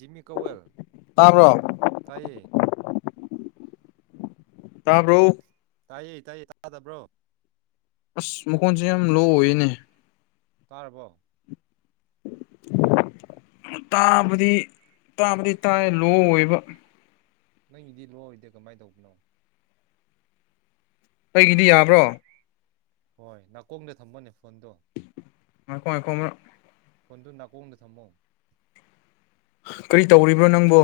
ꯖꯤꯃꯤ ꯀꯣꯋꯦꯜ ꯇ꯭ꯥꯕꯔꯣ ꯇꯥꯕ꯭ꯔꯣ ꯇꯥꯏꯌꯦ ꯇꯥꯏꯌꯦ ꯇꯗꯕ꯭ꯔꯣ ꯑꯁ ꯃꯈꯣꯟꯁꯦ ꯌꯥꯝ ꯂꯣ ꯑꯣꯏꯅꯦ ꯇꯥꯔꯕꯣ ꯇꯥꯕꯗꯤ ꯇꯥꯕꯗꯤ ꯇꯥꯏ ꯂꯣ ꯑꯣꯏꯕ ꯅꯪꯒꯤꯗꯤ ꯂꯣꯏꯑꯣꯏꯗꯦ ꯀꯃꯥꯏꯅ ꯇꯧꯕꯅꯣ ꯑꯩꯒꯤꯗꯤ ꯌꯥꯕ꯭ꯔꯣ ꯍꯣꯏ ꯅꯥꯀꯣꯡꯗ ꯊꯝꯕꯅꯦ ꯉꯥꯏꯈꯣ ꯉꯥꯏꯈꯣ ꯑꯃꯔꯛ ꯐꯣꯟꯗꯨ ꯅꯥꯀꯣꯡꯗ ꯊꯝꯃꯣ ꯀꯔꯤ ꯇꯧꯔꯤꯕ꯭ꯔꯣ ꯅꯪꯕꯨ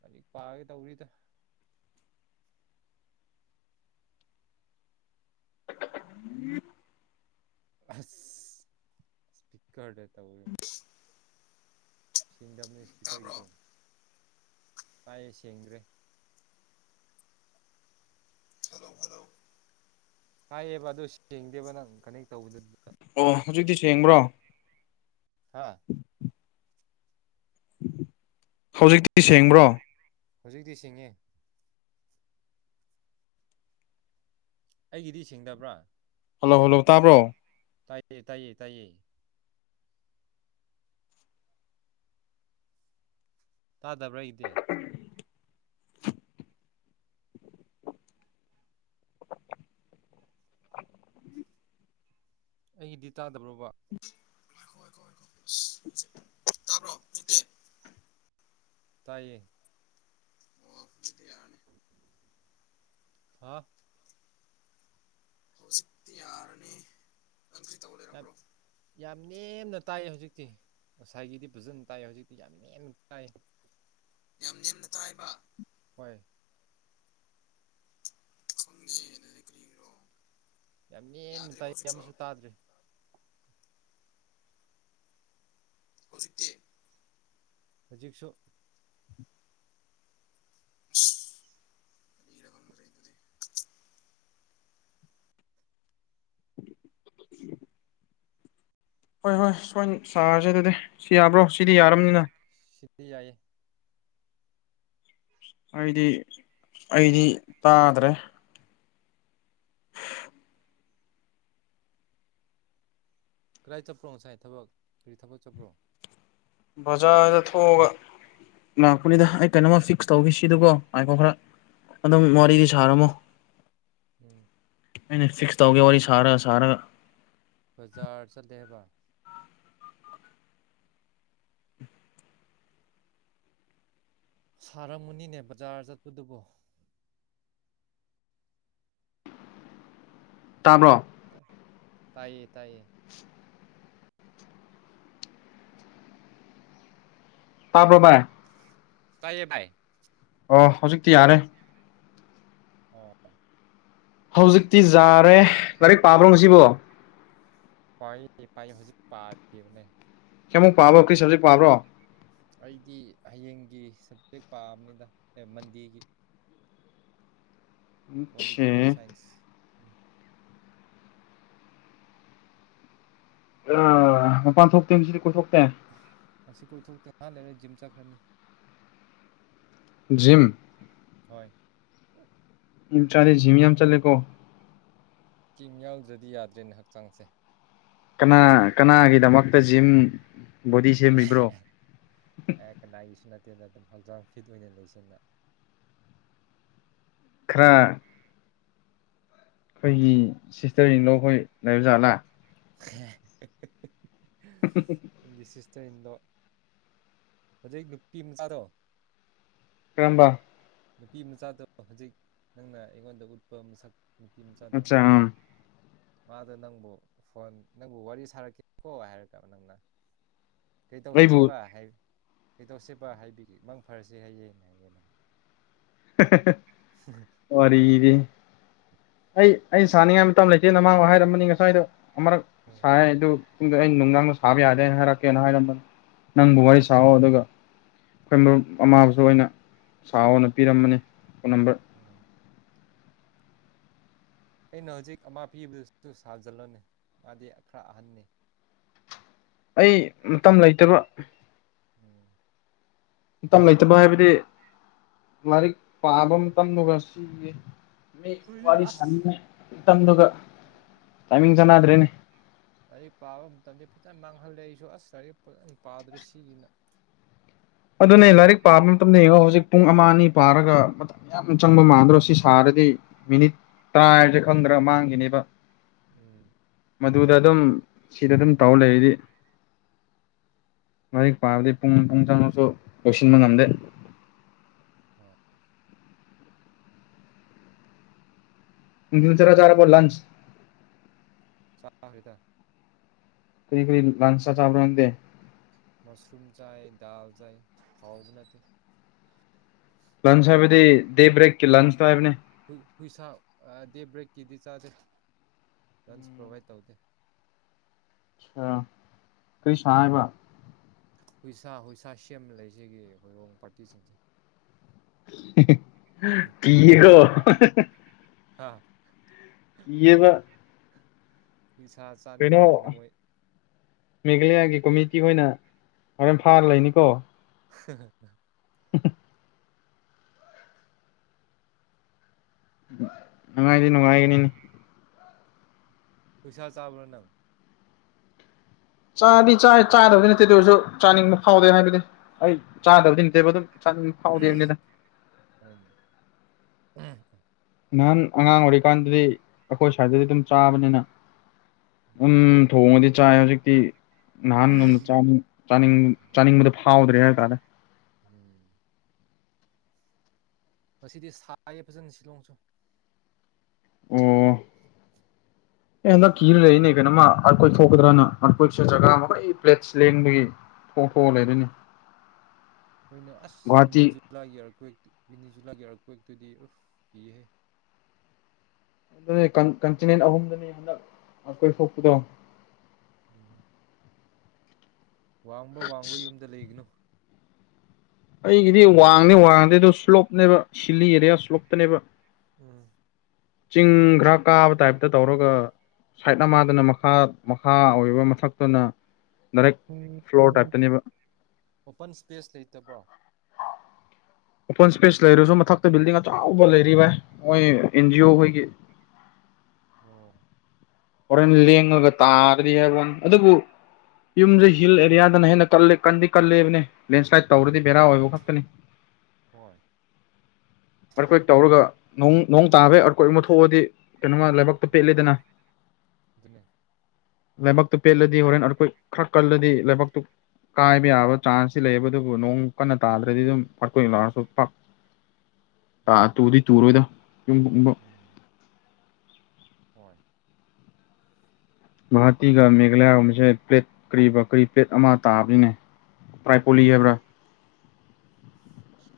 ꯍꯧꯖꯤꯛ ꯄꯥꯒꯦ ꯇꯧꯔꯤꯗ ꯎꯝ [unintelligible] [unintelligible] ꯁꯦꯡꯗꯕꯅꯦ ꯏꯁꯄꯤꯀꯔꯒꯤꯗꯣ ꯇꯥꯏꯌꯦ ꯁꯦꯡꯗ꯭ꯔꯦ ꯇꯥꯏꯌꯦꯕ ꯑꯗꯨ ꯁꯦꯡꯗꯦꯕ ꯅꯪ ꯀꯩꯅꯣꯛ ꯇꯧꯕꯗꯨ ꯑꯣ ꯍꯨꯖꯤꯛꯇꯤ ꯁꯦꯡꯕ꯭ꯔꯣ ꯍꯥꯥ ꯍꯧꯖꯤꯛꯇꯤ ꯁꯦꯡꯕ꯭ꯔꯣ ꯍꯧꯖꯤꯛꯇꯤ ꯁꯦꯡꯉꯦ ꯑꯩꯒꯤꯗꯤ ꯁꯦꯡꯗꯕ꯭ꯔꯥ ꯍꯜꯂꯣ ꯍꯜꯂꯣ ꯇꯥꯕ꯭ꯔꯣ ꯇꯥꯏꯗꯦ ꯇꯥꯏꯌꯦ ꯇꯥꯗꯕ꯭ꯔꯥ ꯑꯩꯗꯤ ꯑꯩꯒꯤꯗꯤ ꯇꯥꯗꯕ꯭ꯔꯣꯕ ꯁꯤ ꯇꯕ꯭ꯔꯣ [unintelligible] ꯇꯥꯏꯌꯦ ꯑꯣ ꯍꯧꯖꯤꯛꯇꯤ ꯌꯥꯔꯅꯤ ꯍꯥ [unintelligible] ꯌꯥꯔꯅꯤ ꯅꯪ ꯀꯔꯤ ꯇꯧ ꯅꯠ ꯂꯩꯔꯝꯕ꯭ꯔꯣ ꯌꯥꯝ ꯌꯥꯝ ꯅꯦꯝꯅ ꯇꯥꯏꯌꯦ ꯍꯧꯖꯤꯛꯇꯤ ꯉꯁꯥꯏꯒꯤꯗꯤ ꯐꯖꯅ ꯇꯥꯏ ꯍꯧꯖꯤꯛꯇꯤ ꯌꯥꯝ ꯅꯦꯝꯅ ꯇꯥꯏ ꯇꯥꯏꯕ ꯇꯥꯏ ꯈꯪꯗꯦ ꯑꯗꯨꯗꯤ ꯀꯔꯤꯒꯤꯔꯣ ꯌꯥꯝ ꯅꯦꯝꯅ ꯌꯥꯗ꯭ꯔꯤꯕꯣ ꯇꯥꯏ ꯍꯧꯖꯤꯛꯁꯨ ꯑꯃꯁꯨ ꯇꯥꯗ꯭ꯔꯦ ꯍꯧꯖꯤꯛꯇꯤ ꯍꯧꯖꯤꯛꯁꯨ ꯍꯣꯏ ꯍꯣꯏ ꯁꯣꯏꯅ ꯁꯥꯥꯔꯁꯦ ꯑꯗꯨꯗꯤ ꯁꯤ ꯌꯥꯕ꯭ꯔꯣ ꯁꯤꯗꯤ ꯌꯥꯔꯝꯅꯤꯅ ꯁꯤꯗꯤ ꯌꯥꯏꯌꯦ ꯑꯩꯗꯤ ꯑꯩꯗꯤ ꯇꯥꯗ꯭ꯔꯦ ꯀꯗꯥꯏ ꯆꯠꯄ꯭ꯔꯣ ꯉꯁꯥꯏ ꯊꯕꯛ ꯀꯔꯤ ꯊꯕꯛ ꯆꯠꯄ꯭ꯔꯣ ꯕꯥꯖꯔꯗ ꯊꯣꯛ ꯑꯒ ꯂꯥꯛꯄꯅꯤꯗ ꯑꯩ ꯀꯩꯅꯣꯃ ꯐꯤꯛꯁ ꯇꯧꯒꯦꯁꯤꯗꯀꯣ ꯉꯥꯏꯈꯣ ꯈꯥꯔ ꯑꯗꯨꯝ ꯋꯥꯔꯤꯗꯤ ꯁꯥꯔꯝꯃꯣ ꯎꯝ ꯑꯩꯅ ꯐꯤꯛꯁ ꯇꯧꯒꯦ ꯋꯥꯔꯤ ꯁꯥꯔ ꯁꯥꯔ ꯕꯖꯥꯔ ꯆꯠꯂꯦ ꯍꯥꯏꯕ ꯁꯥꯔꯝꯒꯅꯤꯅꯦ ꯕꯖꯥꯔ ꯆꯠꯄꯗꯨꯕꯣ ꯇꯥꯕ꯭ꯔꯣ ꯇꯥꯏꯌꯦ ꯇꯥꯏꯌꯦ ꯇꯥꯕ꯭ꯔꯣ ꯚꯥꯏ ꯇꯥꯏꯌꯦ ꯚꯥꯢ ꯑꯣ ꯍꯧꯖꯤꯛꯇꯤ ꯌꯥꯔꯦ ꯑꯣ ꯍꯧꯖꯤꯛꯇꯤ ꯖꯥꯔꯦ ꯂꯥꯏꯔꯤꯛ ꯄꯥꯕ꯭ꯔꯣ ꯉꯁꯤꯕꯣ ꯄꯥꯏ ꯄꯥꯏ ꯍꯧꯖꯤꯛ ꯄꯥꯗꯤꯕꯅꯦ ꯀꯌꯥꯃꯨꯛ ꯄꯥꯕ꯭ꯔꯣ ꯀꯔꯤ ꯁꯕꯖꯦꯛ ꯄꯥꯕ꯭ꯔꯣ ꯑꯩꯗꯤ ꯍꯌꯦꯡꯒꯤ ꯁꯞꯖꯦꯛ ꯄꯥꯕꯅꯤꯗ ꯑꯦ ꯃꯟꯗꯦꯒꯤ ꯑꯣꯛꯈꯦ ꯄꯣꯂꯤꯇꯤꯀꯦꯜ ꯁꯥꯏꯟꯁ ꯑꯥ ꯃꯄꯥꯟ ꯊꯣꯛꯇꯦ ꯉꯁꯤꯗꯤ ꯀꯣꯏꯊꯣꯛ ꯑꯁꯤ ꯀꯣꯏꯊꯣꯛꯇꯦ ꯉꯥꯛ ꯂꯩꯔ ꯖꯤꯝ ꯆꯠꯈ꯭ꯔꯅꯤ ꯖꯤꯝ ꯍꯣꯏ ꯎꯝ ꯆꯠꯂꯦ ꯖꯤꯝ ꯌꯥꯝ ꯆꯠꯂꯦꯀꯣ ꯖꯤꯝ ꯌꯥꯎꯗ꯭ꯔꯗꯤ ꯌꯥꯗ꯭ꯔꯦꯅꯦ ꯍꯛꯆꯥꯡꯁꯦ ꯀꯥꯅ ꯀꯥꯅꯒꯤꯗꯃꯛꯇ ꯖꯤꯝ ꯕꯣꯗꯤ ꯁꯦꯝꯃꯤꯕ꯭ꯔꯣ ꯑꯦ ꯍꯦ ꯀꯅꯥꯒꯤꯁꯨ ꯅꯠꯇꯦꯗ ꯗꯨꯝ ꯍꯛꯆꯥꯡ ꯐꯤꯠ ꯑꯣꯏꯅ ꯂꯩꯁꯦꯅ ꯈꯥꯔ ꯑꯈꯣꯏꯒꯤ ꯁꯤꯁꯇ꯭ꯔ ꯏꯟꯂꯣ ꯈꯣꯏ ꯂꯩꯕ ꯖꯥꯠꯂ ꯈꯦ ꯍꯦ ꯍꯦ [inaudible] ꯁꯤꯁꯇ꯭ꯔ ꯏꯟꯂꯣ ꯍꯧꯖꯤꯛ ꯅꯨꯄꯤ ꯃꯆꯥꯗꯣ ꯀꯔꯝꯕ ꯅꯨꯄꯤ ꯃꯆꯥꯗꯣ ꯍꯧꯖꯤꯛ ꯅꯪꯅ ꯑꯩꯉꯣꯟꯗ ꯎꯠꯄ ꯃꯁꯛ ꯅꯨꯄꯤ ꯃꯆꯥꯗꯣ ꯑꯠꯆꯥ ꯃꯥꯗꯣ ꯅꯪꯕꯨ ꯐꯣꯟ ꯅꯪꯕꯨ ꯋꯥꯔꯤ ꯁꯥꯔꯛꯀꯦꯀꯣ ꯍꯥꯏꯔꯒ ꯅꯪꯅ ꯑꯩꯕꯨ ꯀꯩꯗꯧꯁꯦꯕ ꯀꯩꯗꯧꯁꯦꯕ ꯍꯥꯏꯕꯤꯒꯦ ꯃꯪ ꯐꯔꯁꯦ ꯍꯥꯏꯌꯦꯅ ꯍꯦꯍꯦ ꯋꯥꯔꯤꯗꯤ ꯑꯩ ꯑꯩ ꯁꯥꯅꯤꯡꯉꯥꯏ ꯃꯇꯝ ꯂꯩꯇꯦꯅ ꯃꯥꯕꯨ ꯍꯥꯏꯔꯝꯕꯅꯤ ꯉꯁꯥꯏꯗꯣ ꯑꯃꯨꯔꯛ ꯎꯝ ꯁꯥꯏꯌꯦ ꯑꯗꯨ ꯈꯪꯗꯦ ꯑꯩꯅ ꯅꯨꯡꯗꯥꯡꯗ ꯁꯥꯕ ꯌꯥꯗꯦ ꯍꯥꯏꯅ ꯍꯥꯏꯔꯛꯀꯦꯅ ꯍꯥꯏꯔꯝꯕꯅꯤ ꯅꯪꯕꯨ ꯋꯥꯔꯤ ꯁꯥꯑꯣ ꯑꯗꯨꯒ ꯑꯈꯣꯏ ꯃꯔꯨꯞ ꯑꯃꯥꯕꯨꯁꯨ ꯑꯩꯅ ꯁꯥꯎꯑꯣꯅ ꯄꯤꯔꯝꯕꯅꯤ ꯐꯣꯟ ꯅꯝꯕꯔ ꯎꯝ ꯑꯩꯅ ꯍꯧꯖꯤꯛ ꯑꯃ ꯄꯤꯕꯗꯨꯁꯨ ꯁꯥꯖꯤꯜꯂꯣꯅꯦ ꯃꯥꯗꯤ ꯈꯥꯔ ꯑꯍꯟꯅꯤ ꯑꯩ ꯃꯇꯝ ꯂꯩꯇꯕ ꯎꯝ ꯃꯇꯝ ꯂꯩꯇꯕ ꯍꯥꯏꯕꯗꯤ ꯂꯥꯏꯔꯤꯛ ꯄꯥꯕ ꯃꯇꯝꯗꯨꯒ ꯁꯤꯒꯤ ꯃꯤ ꯍꯣꯏꯅꯦ ꯋꯥꯔꯤ ꯑꯁ ꯁꯥꯅꯤꯡꯉꯥꯏ ꯃꯇꯝꯗꯨꯒ ꯇꯥꯏꯃꯤꯡ ꯆꯥꯟꯅꯗ꯭ꯔꯦꯅꯦ ꯂꯥꯏꯔꯤꯛ ꯄꯥꯕ ꯃꯇꯝꯗꯤ ꯐꯖꯅ ꯃꯥꯡ ꯈꯜꯂꯦ ꯑꯩꯁꯨ ꯑꯁ ꯂꯥꯏꯔꯤꯛ ꯐꯖꯅ ꯄꯥꯗ꯭ꯔꯦ ꯁꯤꯒꯤꯅ ꯑꯗꯨꯅꯦ ꯂꯥꯏꯔꯤꯛ ꯄꯥꯕ ꯃꯇꯝꯗ ꯌꯦꯡꯉꯣ ꯍꯧꯖꯤꯛ ꯄꯨꯡ ꯑꯃ ꯑꯅꯤ ꯄꯥꯔꯒ ꯃꯇꯝ ꯌꯥꯝ ꯆꯪꯕ ꯃꯥꯟꯗ꯭ꯔꯣ ꯁꯤ ꯁꯥꯔ ꯑꯗꯨꯗꯤ ꯃꯤꯅꯤꯠ ꯇꯥꯔꯁꯦ ꯈꯪꯗ꯭ꯔꯥ ꯃꯥꯡꯈꯤꯅꯤꯕ ꯎꯝ ꯑꯗꯨꯗ ꯗꯨꯝ ꯁꯤꯗ ꯗꯨꯝ ꯇꯧ ꯂꯩꯔꯗꯤ ꯂꯥꯏꯔꯤꯛ ꯄꯥꯕꯗꯤ ꯄꯨꯡ ꯄꯨꯡ ꯆꯪꯉꯁꯨ ꯂꯣꯏꯁꯤꯟꯕ ꯉꯝꯗꯦ ꯍꯣꯏ ꯁꯤꯡꯖꯨ ꯆꯥꯔ ꯆꯥꯔꯕꯣ ꯂꯟꯁ ꯆꯥꯔꯦꯗ ꯀꯔꯤ ꯀꯔꯤ ꯂꯥꯟꯁꯇ ꯆꯥꯕ꯭ꯔ ꯅꯪꯗꯤ ꯃꯁꯔꯨꯝ ꯆꯥꯏ ꯗꯥꯜ ꯆꯥꯏ ꯍꯥꯎꯕ ꯅꯠꯇꯦ ꯂꯟꯁ ꯍꯥꯏꯕꯗꯤ ꯗꯦ ꯕ꯭ꯔꯦꯛꯀꯤ ꯂꯟꯁꯇꯣ ꯍꯥꯏꯕꯅꯦ ꯍꯨꯏꯁꯥ ꯗꯦ ꯕ꯭ꯔꯦꯛꯀꯤꯗꯤ ꯆꯥꯗꯦ ꯂꯟꯁ ꯄꯣꯚꯥꯏꯠ ꯇꯧꯗꯦ ꯑꯥ ꯀꯔꯤ ꯁꯥ ꯍꯥꯏꯕ ꯍꯨꯏꯁꯥ ꯍꯨꯏꯁꯥ ꯁꯦꯝꯂ ꯂꯩꯖꯒꯦꯌꯦ ꯍꯧꯔꯣꯡ ꯄꯥꯔꯇꯤꯁꯤꯡꯁꯦ ꯍꯦꯍꯦ ꯀꯔꯤꯔꯣ ꯍꯥ ꯀꯤꯑꯦꯕ ꯍꯨꯏꯁꯥ ꯆꯥꯅꯤꯡꯉꯦꯅ ꯃꯣꯏ ꯃꯦꯘꯂꯌꯥꯒꯤ ꯀꯣꯃꯤꯇꯤ ꯍꯣꯏꯅ ꯍꯣꯔꯦꯟ ꯐꯥꯔ ꯂꯩꯅꯤꯀꯣ ꯍꯥꯍꯥ ꯍꯝꯍꯝ ꯅꯨꯡꯉꯥꯏꯗꯤ ꯅꯨꯡꯉꯥꯏꯒꯅꯤꯅꯦ ꯍꯨꯏꯁꯥ ꯆꯕ꯭ꯔꯥ ꯅꯪ ꯆꯥꯗꯤ ꯆꯥꯏ ꯆꯥꯗꯕꯗꯤ ꯅꯠꯇꯦ ꯑꯗꯨ ꯑꯣꯏꯔꯁꯨ ꯆꯥꯅꯤꯡꯕꯗꯤ ꯐꯥꯎꯗꯦ ꯍꯥꯏꯕꯗꯤ ꯑꯩ ꯎꯝ ꯆꯥꯗꯕꯗꯤ ꯅꯠꯇꯦꯕ ꯗꯨꯝ ꯆꯅꯤꯡꯕ ꯐꯥꯎꯗꯦ ꯍꯥꯕꯅꯤꯗ ꯎꯝ ꯅꯍꯥꯟ ꯑꯉꯥꯡ ꯑꯣꯏꯔꯤꯀꯥꯟꯗꯗꯤ ꯑꯈꯣꯏ ꯁ꯭ꯋꯥꯏꯗꯗꯤ ꯑꯗꯨꯝ ꯆꯥꯕꯅꯤꯅ ꯎꯝ ꯊꯣꯡꯉꯗꯤ ꯆꯥꯏ ꯍꯧꯖꯤꯛꯇꯤ ꯅꯍꯥꯟ ꯎꯝ ꯅꯨ ꯆꯥꯅꯤꯡ ꯆꯥꯅꯤꯡ ꯆꯅꯤꯡꯕꯗꯨ ꯐꯥꯎꯗ꯭ꯔꯦ ꯍꯥꯏꯇꯥꯔꯦ ꯉꯁꯤꯗꯤ ꯁꯥꯏꯌꯦ ꯐꯖꯅ ꯁꯤꯂꯣꯡꯁꯨ ꯑꯣ ꯑꯦ ꯍꯟꯗꯛ ꯀꯤꯔ ꯂꯩꯛꯏꯅꯦ ꯀꯩꯅꯣꯃ ꯑꯩꯈꯣꯏ ꯊꯣꯛꯀꯗ꯭ꯔꯥꯅ ꯑꯩꯏꯁꯨ ꯖꯒꯥ ꯃꯈꯣꯏ ꯄ꯭ꯂꯦꯠꯁ ꯂꯦꯡꯕꯒꯤ ꯐꯣꯇꯣ ꯂꯩꯔꯣꯏꯅꯦ ꯃꯣꯏꯅ ꯑꯁ ꯃꯤꯅꯤꯠ ꯖꯨꯂꯥ ꯌꯥꯔꯛꯀꯣꯏ ꯕꯤꯅꯤꯖꯨꯂ ꯒꯤ ꯑꯥꯔꯊꯀ꯭ꯋꯦꯛ ꯇꯨꯗꯤ ꯎꯐ ꯀꯤꯍꯦ ꯅꯣꯏ ꯀꯟꯇꯤꯅꯦꯟ ꯑꯍꯨꯝꯗꯅꯤ ꯍꯟꯗꯛ ꯑꯣꯔꯊꯀ꯭ꯋꯦꯛ ꯊꯣꯛꯄꯗꯣ ꯎꯝ ꯋꯥꯡꯕ ꯋꯥꯡꯕ ꯌꯨꯝꯗ ꯂꯩꯒꯅꯨ ꯑꯩꯒꯤꯗꯤ ꯋꯥꯡꯗꯦ ꯋꯥꯡꯗꯦ ꯑꯗꯨ ꯁ꯭ꯂꯣꯞꯅꯦꯕ ꯁꯤꯂꯤ ꯑꯦꯔꯤꯌꯥ ꯁ꯭ꯂꯣꯞꯇꯅꯦꯕ ꯎꯝ ꯆꯤꯡ ꯈꯥꯔ ꯀꯥꯕ ꯇꯥꯏꯞꯇ ꯇꯧꯔꯒ ꯁꯥꯏꯠ ꯑꯃꯗꯅ ꯃꯈꯥ ꯃꯈꯥ ꯑꯣꯏꯕ ꯃꯊꯛꯇꯅ ꯗꯥꯏꯔꯦꯛ ꯐ꯭ꯂꯣꯔ ꯇꯥꯏꯞꯇꯅꯦꯕ ꯑꯣꯄꯟ ꯏꯁꯄꯦꯁ ꯂꯩꯇꯕ꯭ꯔꯣ ꯑꯣꯄꯟ ꯁ꯭ꯄꯦꯁ ꯂꯩꯔꯁꯨ ꯃꯊꯛꯇ ꯕꯤꯜꯗꯤꯡ ꯑꯆꯧꯕ ꯂꯩꯔꯤꯕꯥꯏ ꯃꯣꯏ ꯑꯦꯟꯖꯤꯑꯣ ꯎꯝ ꯈꯣꯏꯒꯤ [inaudible] ꯑꯣ ꯍꯣꯔꯦꯟ ꯂꯦꯡꯂꯒ ꯇꯥꯗ꯭ꯔꯤꯕ ꯑꯗꯨꯕꯨ ꯌꯨꯝꯁ ꯍꯤꯜ ꯑꯦꯔꯤꯌꯥꯗꯅ ꯍꯦꯟꯅ ꯀꯟꯗꯤ ꯀꯜꯂꯦꯕꯅꯦ ꯂꯦꯟꯁ꯭ꯂꯥꯏꯠ ꯇꯧꯔꯗꯤ ꯕꯦꯔꯥ ꯎꯝ ꯑꯣꯏꯕ ꯈꯛꯇꯅꯤ ꯍꯣꯏ ꯑꯥꯔꯊꯀ꯭ꯋꯦꯛ ꯇꯧꯔꯒ ꯅꯣꯡ ꯅꯣꯡ ꯇꯥꯕꯩ ꯑꯥꯔꯊꯀ꯭ꯋꯦꯛ ꯑꯃ ꯊꯣꯛꯑꯗꯤ ꯀꯩꯅꯣꯃ ꯂꯥꯏꯕꯛꯇꯣ ꯎꯝ ꯄꯦꯠꯂꯤꯗꯅ ꯑꯗꯨꯅꯦ ꯂꯩꯕꯛꯇꯨ ꯄꯦꯠꯂꯗꯤ ꯍꯣꯔꯦꯟ ꯑꯥꯔꯀ꯭ꯋꯦꯛ ꯈꯥꯔ ꯀꯜꯂꯗꯤ ꯂꯩꯕꯛꯇꯨ ꯀꯥꯏꯕ ꯌꯥꯕ ꯆꯥꯟꯁꯇꯤ ꯂꯩꯌꯦꯕ ꯑꯗꯨꯕꯨ ꯅꯣꯡ ꯀꯟꯅ ꯇꯥꯗ꯭ꯔꯗꯤ ꯗꯨꯝ ꯈꯥꯔ ꯀꯨꯏꯅ ꯂꯥꯛꯑꯁꯨ ꯄꯥꯛ ꯑꯥꯥ ꯎꯝ ꯇꯨꯗꯤ ꯇꯔꯣꯏꯗ ꯌꯨꯝꯒꯨꯝꯕ ꯎꯝ ꯍꯣꯏ ꯚꯥꯔꯇꯤꯒ ꯃꯦꯘꯥꯂꯌꯥꯔꯣꯝꯁꯦ ꯄ꯭ꯂꯦꯠ ꯀꯔꯤꯕ ꯀꯔꯤ ꯄ꯭ꯂꯦꯠ ꯑꯃ ꯇꯥꯕꯅꯤꯅꯦ ꯄ꯭ꯔꯥꯏ ꯄꯨꯜꯂꯤ ꯍꯥꯏꯕ꯭ꯔ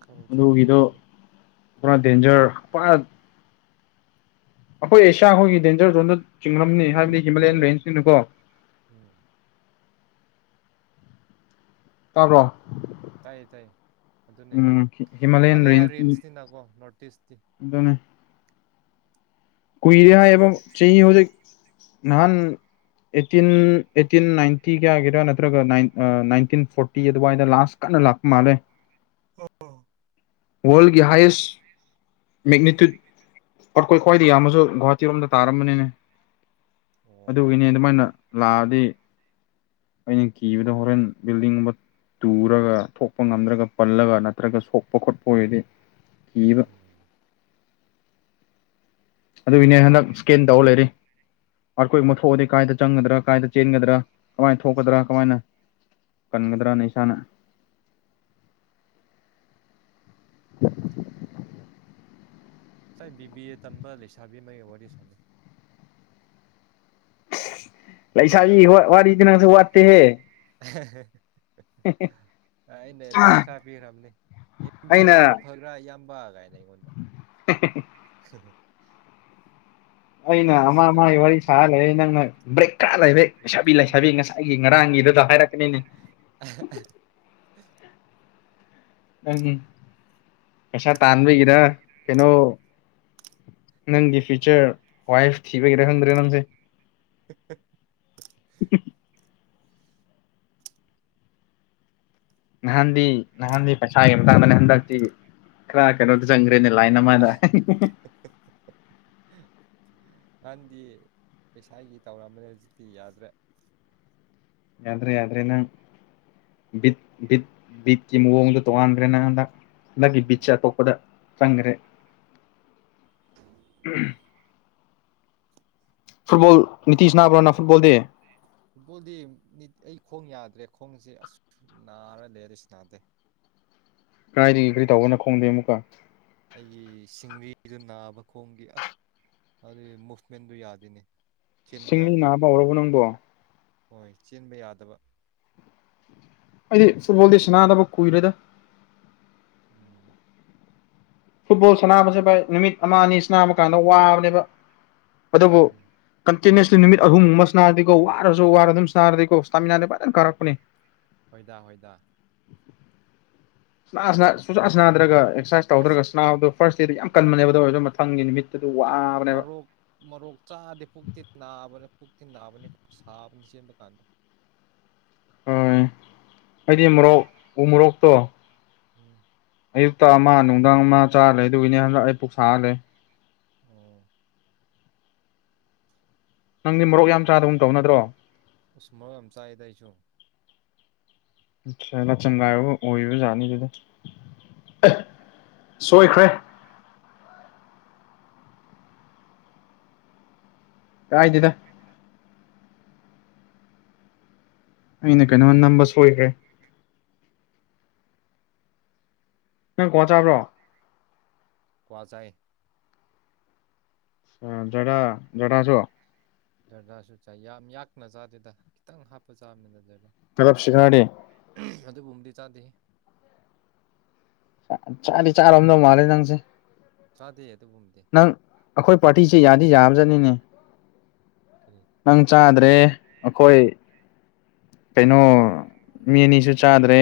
ꯈꯪꯗ꯭ꯔꯦꯅꯦ ꯑꯗꯨꯗꯤ ꯄꯨꯔꯥ ꯗꯦꯟꯖꯔ ꯄꯥꯛ ꯑꯈꯣꯏ ꯑꯦꯁꯤꯌꯥ ꯈꯣꯏꯒꯤ ꯗꯦꯟꯖꯔꯗꯣ ꯅꯠ ꯆꯤꯡꯉꯝꯅꯤ ꯎꯝ ꯍꯥꯏꯕꯗꯤ ꯍꯤꯃꯥꯂꯌꯥꯟ ꯔꯦꯟꯁꯅꯤꯅꯀꯣ ꯇꯥꯕ꯭ꯔꯣ ꯇꯥꯏꯌꯦ ꯇꯥꯏꯌꯦ ꯑꯗꯨꯅꯦ ꯎꯝ ꯍꯤꯃꯥꯂꯌꯥꯟ ꯍꯤꯃꯥꯂꯌꯥ ꯔꯦꯟꯖ ꯔꯦꯟꯁꯅꯤꯅꯀꯣ ꯅꯣꯔꯠ ꯏꯁ꯭ꯠꯇꯤ ꯑꯗꯨꯅꯦ ꯀꯨꯏꯔꯦ ꯍꯥꯏ ꯑꯦꯕ ꯆꯦꯍꯤ ꯍꯧꯖꯤꯛ ꯅꯍꯥꯟ ꯑꯩꯠꯇꯤꯟ ꯑꯩꯠꯇꯤꯟ ꯅꯥꯏꯟꯇꯤ ꯀꯌꯥꯒꯤꯔ ꯅꯠꯇ꯭ꯔꯒ ꯅꯥꯏꯟꯇꯤꯟ ꯐꯣꯔꯇꯤ ꯑꯗꯨꯋꯥꯏꯗ ꯂꯥꯁ ꯀꯥ ꯂꯥꯛꯄ ꯃꯥꯜꯂꯦ ꯑꯣ ꯋꯥ꯭ꯔꯜꯒꯤ ꯍꯥꯏꯌꯦꯁ ꯃꯦꯛꯅꯤꯇꯨꯠꯗ ꯑꯥꯔꯊꯀ꯭ꯋꯦꯛ ꯈ꯭ꯋꯥꯏꯗꯒꯤ ꯌꯥꯝꯃꯁꯨ ꯒꯨꯍꯥꯇꯤꯔꯣꯝꯗ ꯇꯥꯔꯝꯃꯅꯤꯅꯦ ꯑꯣ ꯑꯗꯨꯒꯤꯅꯦ ꯑꯗꯨꯃꯥꯏꯅ ꯂꯥꯛꯑꯗꯤ ꯑꯩꯅ ꯀꯤꯕꯗ ꯍꯣꯔꯦꯟ ꯕꯤꯜꯗꯤꯡꯒꯨꯝꯕ ꯇꯨꯔꯒ ꯊꯣꯛꯄ ꯉꯝꯗ꯭ꯔꯒ ꯄꯜꯂꯒ ꯅꯠꯇ꯭ꯔꯒ ꯁꯣꯛꯄ ꯈꯣꯠꯄ ꯑꯣꯏꯔꯗꯤ ꯀꯤꯕ ꯎꯝ ꯉꯁꯥꯏ ꯑꯗꯨꯒꯤꯅꯦ ꯍꯟꯗꯛ ꯁ꯭ꯀꯦꯟ ꯇꯧꯔ ꯂꯩꯔꯦ ꯑꯥꯔꯀ꯭ꯋꯦꯛ ꯑꯃ ꯊꯣꯛꯑꯗꯤ ꯀꯥꯏꯗ ꯆꯪꯒꯗ꯭ꯔꯥ ꯀꯥꯏꯗ ꯆꯦꯟꯒꯗ꯭ꯔꯥ ꯀꯃꯥꯏꯅ ꯊꯣꯛꯀꯗ꯭ꯔꯥ ꯀꯃꯥꯏꯅ ꯀꯟꯒꯗ꯭ꯔꯥꯅꯦ ꯏꯁꯥꯅ [inaudible] ꯉꯁꯥꯏ ꯕꯤꯕꯤ ꯑꯦ ꯇꯝꯕ ꯂꯩꯁꯥꯕꯤꯃ ꯑꯩꯒ ꯋꯥꯔꯤ ꯁꯥꯟꯅꯩ ꯑꯁ ꯂꯩꯁꯥꯕꯤꯒꯤ ꯋꯥꯔꯤꯗꯤ ꯅꯪꯁꯨ ꯋꯦꯠꯇꯦ ꯍꯦ ꯍꯦ ꯍꯦ ꯑꯩꯅ ꯑꯦꯗꯚꯥꯏꯁ ꯈꯥꯔ ꯄꯤꯈ꯭ꯔꯕꯅꯤ ꯑꯦꯝ ꯕꯤ ꯑꯦ ꯑꯩꯅ ꯇꯧꯕ ꯐꯕ꯭ꯔꯥ ꯏꯌꯥꯝꯕ ꯀꯥꯏꯅ ꯑꯩꯉꯣꯟꯗ ꯑ ꯑꯩꯅ ꯑꯃ ꯁꯤ ꯇꯧ ꯑꯃꯒꯤ ꯁꯤ ꯇꯧ ꯋꯥꯔꯤ ꯍꯥꯏꯅ ꯁꯥꯔ ꯂꯩꯔꯦ ꯅꯪꯅ ꯕ꯭ꯔꯦꯛ ꯈꯔ ꯂꯩꯔꯦ ꯂꯩꯁꯥꯕꯤ ꯂꯩꯁꯥꯕꯤ ꯉꯁꯥꯏꯒꯤ ꯉꯔꯥꯡꯒꯤ ꯗꯨꯗ ꯍꯥꯏꯔꯛꯄꯅꯤꯅꯦ ꯑꯍꯑꯍ ꯄꯩꯁꯥ ꯇꯥꯟꯕꯒꯤꯔ ꯀꯩꯅꯣ ꯅꯪꯒꯤ ꯐꯤꯌꯨꯆꯔ ꯋꯥꯏꯐ ꯊꯤꯕꯒꯤꯔ ꯈꯪꯗ꯭ꯔꯦ ꯅꯪꯁꯦ ꯍꯍ ꯅꯍꯥꯟꯗꯤ ꯅꯍꯥꯟꯗꯤ ꯄꯩꯁꯥꯒꯤ ꯃꯇꯥꯡꯗꯅꯦ ꯍꯟꯗꯛꯇꯤ ꯈꯥꯔ ꯀꯩꯅꯣꯗ ꯆꯪꯒ ꯒ꯭ꯔꯦꯅꯦ ꯂꯥꯏꯟ ꯑꯃꯗ ꯍꯦꯍꯦ ꯅꯍꯥꯟꯗꯤ ꯄꯩꯁꯥꯒꯤ ꯇꯧꯔꯝꯕꯅꯦ ꯍꯧꯖꯤꯛꯇꯤ ꯌꯥꯗ꯭ꯔꯦ ꯌꯥꯗ꯭ꯔꯦ ꯌꯥꯗ꯭ꯔꯦ ꯅꯪ ꯕꯤꯠ ꯕꯤꯠ ꯕꯤꯠꯀꯤ ꯃꯑꯣꯡꯗ ꯇꯣꯉꯥꯟꯒ꯭ꯔꯦ ꯅꯪ ꯍꯟꯗꯛ ꯅꯪꯒꯤ ꯎꯝ ꯕꯤꯠꯁꯦ ꯑꯇꯣꯞꯄꯗ ꯆꯪꯒꯔꯦ ꯐꯨꯠꯕꯣꯜ ꯅꯤꯇꯤ ꯁꯥꯅꯕ꯭ꯔꯣꯅ ꯐꯨꯠꯕꯣꯜ ꯗꯤ ꯐꯨꯠꯕꯣꯜꯗꯤ ꯑꯩ ꯈꯣꯡ ꯌꯥꯗ꯭ꯔꯦ ꯈꯣꯡꯁꯦ ꯑꯁ ꯅꯥꯔ ꯂꯩꯔꯦ ꯁꯥꯅꯗꯦ ꯀꯗꯥꯥꯏꯗꯒꯤ ꯀꯔꯤ ꯇꯧꯕ ꯅꯈꯣꯡꯗꯤ ꯑꯃꯨꯛꯀ ꯑꯩꯒꯤ ꯁꯤꯡꯂꯤꯗꯨ ꯅꯥꯕ ꯈꯣꯡꯒꯤ ꯑꯥ ꯑꯗꯨꯒꯤ ꯃꯨꯚꯃꯦꯟꯗꯨ ꯌꯥꯗꯦꯅꯦ ꯆꯦꯟꯕ ꯁꯤꯡꯂꯤ ꯌꯥꯗꯦꯅꯦ ꯅꯥꯕ ꯍꯧꯔꯕ ꯅꯪꯕꯣ ꯍꯣꯏ ꯆꯦꯟꯕ ꯌꯥꯗꯕ ꯑꯩꯗꯤ ꯐꯨꯠꯕꯣꯜꯗꯤ ꯁꯥꯅꯥꯗꯕ ꯀꯨꯏꯔꯦꯗ ꯎꯝ ꯐꯨꯠꯕꯣꯜ ꯁꯥꯟꯅꯥꯕꯁꯦ ꯚꯥꯏ ꯅꯨꯃꯤꯠ ꯑꯃ ꯑꯅꯤ ꯁꯅꯥꯕ ꯀꯥꯟꯗ ꯋꯥꯕꯅꯦꯕ ꯑꯗꯨꯕꯨ ꯎꯝ ꯀꯟ ꯇꯤꯅꯦꯁ ꯅꯨꯃꯤꯠ ꯑꯍꯨꯝꯒꯨꯝꯕ ꯁꯥꯅꯥꯔꯗꯤꯀꯣ ꯋꯥꯔꯁꯨ ꯋꯥꯔ ꯑꯗꯨꯝ ꯁꯥꯅꯔꯗꯤꯀꯣ ꯏꯁꯇꯥꯃꯤꯅꯥꯗꯤ ꯐꯖꯅ ꯀꯥꯔꯛꯄꯅꯦ ꯍꯣꯏꯗ ꯍꯣꯏꯗ ꯁꯅꯥ ꯁꯅꯥ ꯁꯨꯡꯁꯥꯟ ꯁꯥꯟꯅꯥꯗ꯭ꯔꯒ ꯑꯦ ꯑꯦꯛꯁ꯭ꯔꯁꯥꯏ ꯑꯁ ꯇꯧꯗ꯭ꯔꯒ ꯁꯥꯅꯥꯕꯗꯣ ꯐꯥꯔꯁ ꯗꯦꯗꯤ ꯌꯥꯝ ꯑꯗꯣ ꯀꯟꯕꯅꯦꯕꯗꯣ ꯑꯣꯏꯔꯁꯨ ꯃꯊꯪꯒꯤ ꯅꯨꯃꯤꯠꯇꯗꯤ ꯋꯥꯕꯅꯦꯕ ꯃꯔꯣꯛ ꯃꯔꯣꯛ ꯆꯥꯗꯦ ꯄꯨꯛꯇꯤ ꯅꯥꯕꯅꯦ ꯄꯨꯛꯇꯤ ꯅꯥꯕꯅꯤꯀꯣ ꯁꯥꯕꯅꯤ ꯆꯦꯟꯕ ꯀꯥꯟꯗ ꯍꯣꯏ ꯑꯩꯗꯤ ꯃꯣꯔꯣꯛ ꯎ ꯃꯣꯔꯣꯛꯇꯣ ꯎꯝ ꯑꯌꯨꯛꯇ ꯑꯃ ꯅꯨꯡꯗꯥꯡ ꯑꯃ ꯆꯥ ꯂꯩꯔꯦ ꯗꯨꯒꯤꯅꯦ ꯍꯟꯗꯛ ꯑꯩ ꯄꯨꯛ ꯁꯥꯔ ꯂꯩ ꯑꯣ ꯅꯪꯗꯤ ꯃꯣꯔꯣꯛ ꯌꯥꯝ ꯆꯥꯗꯕꯒꯨꯝ ꯇꯧꯕꯅꯠꯇ꯭ꯔꯣ ꯎꯁ ꯃꯣꯔꯣꯛ ꯌꯥꯝ ꯆꯥꯏꯗ ꯑꯩꯁꯨ [unintelligible] ꯑꯣꯏꯕꯖꯥꯠꯅꯤ ꯑꯗꯨꯗꯣ ꯁꯣꯏꯈ꯭ꯔꯦ ꯀꯥꯏꯗꯦꯗ ꯑꯩꯅ ꯀꯩꯅꯣ ꯅꯝꯕ ꯁꯣꯏꯈ꯭ꯔꯦ ꯅꯪ ꯀ꯭ꯋꯥ ꯆꯥꯕ꯭ꯔꯣ ꯀ꯭ꯋꯥ ꯆꯥꯏ ꯑꯥ ꯖꯔꯗꯥ ꯖꯔꯗꯥꯁꯨ ꯖꯔꯗꯥꯁꯨ ꯆꯥꯏ ꯌꯥꯝ ꯌꯥꯛꯅ ꯆꯥꯗꯦꯗ ꯈꯤꯇꯪ ꯍꯥꯞꯄ ꯆꯥꯕꯅꯤꯗ ꯖꯔꯗꯥ ꯇꯂꯞ ꯁꯦꯒꯥꯏꯔꯦ ꯑꯗꯨꯒꯨꯝꯕꯗꯤ ꯆꯥꯗꯦꯍꯦ ꯆꯥꯗꯤ ꯆꯔꯝꯗꯧ ꯃꯥꯂꯦ ꯅꯪꯁꯦ ꯆꯥꯗꯦ ꯑꯗꯨꯒꯨꯝꯕꯗꯤ ꯅꯪ ꯑꯈꯣꯏ ꯄꯥꯔꯇꯤꯁꯦ ꯌꯥꯗꯤ ꯌꯥꯕꯖꯅꯤꯅꯦ ꯀꯔꯤ ꯅꯪ ꯆꯥꯗ ꯗꯦ ꯑꯈꯣꯏ ꯀꯩꯅꯣ ꯃꯤ ꯑꯅꯤꯁꯨ ꯆꯥꯗ꯭ꯔꯦ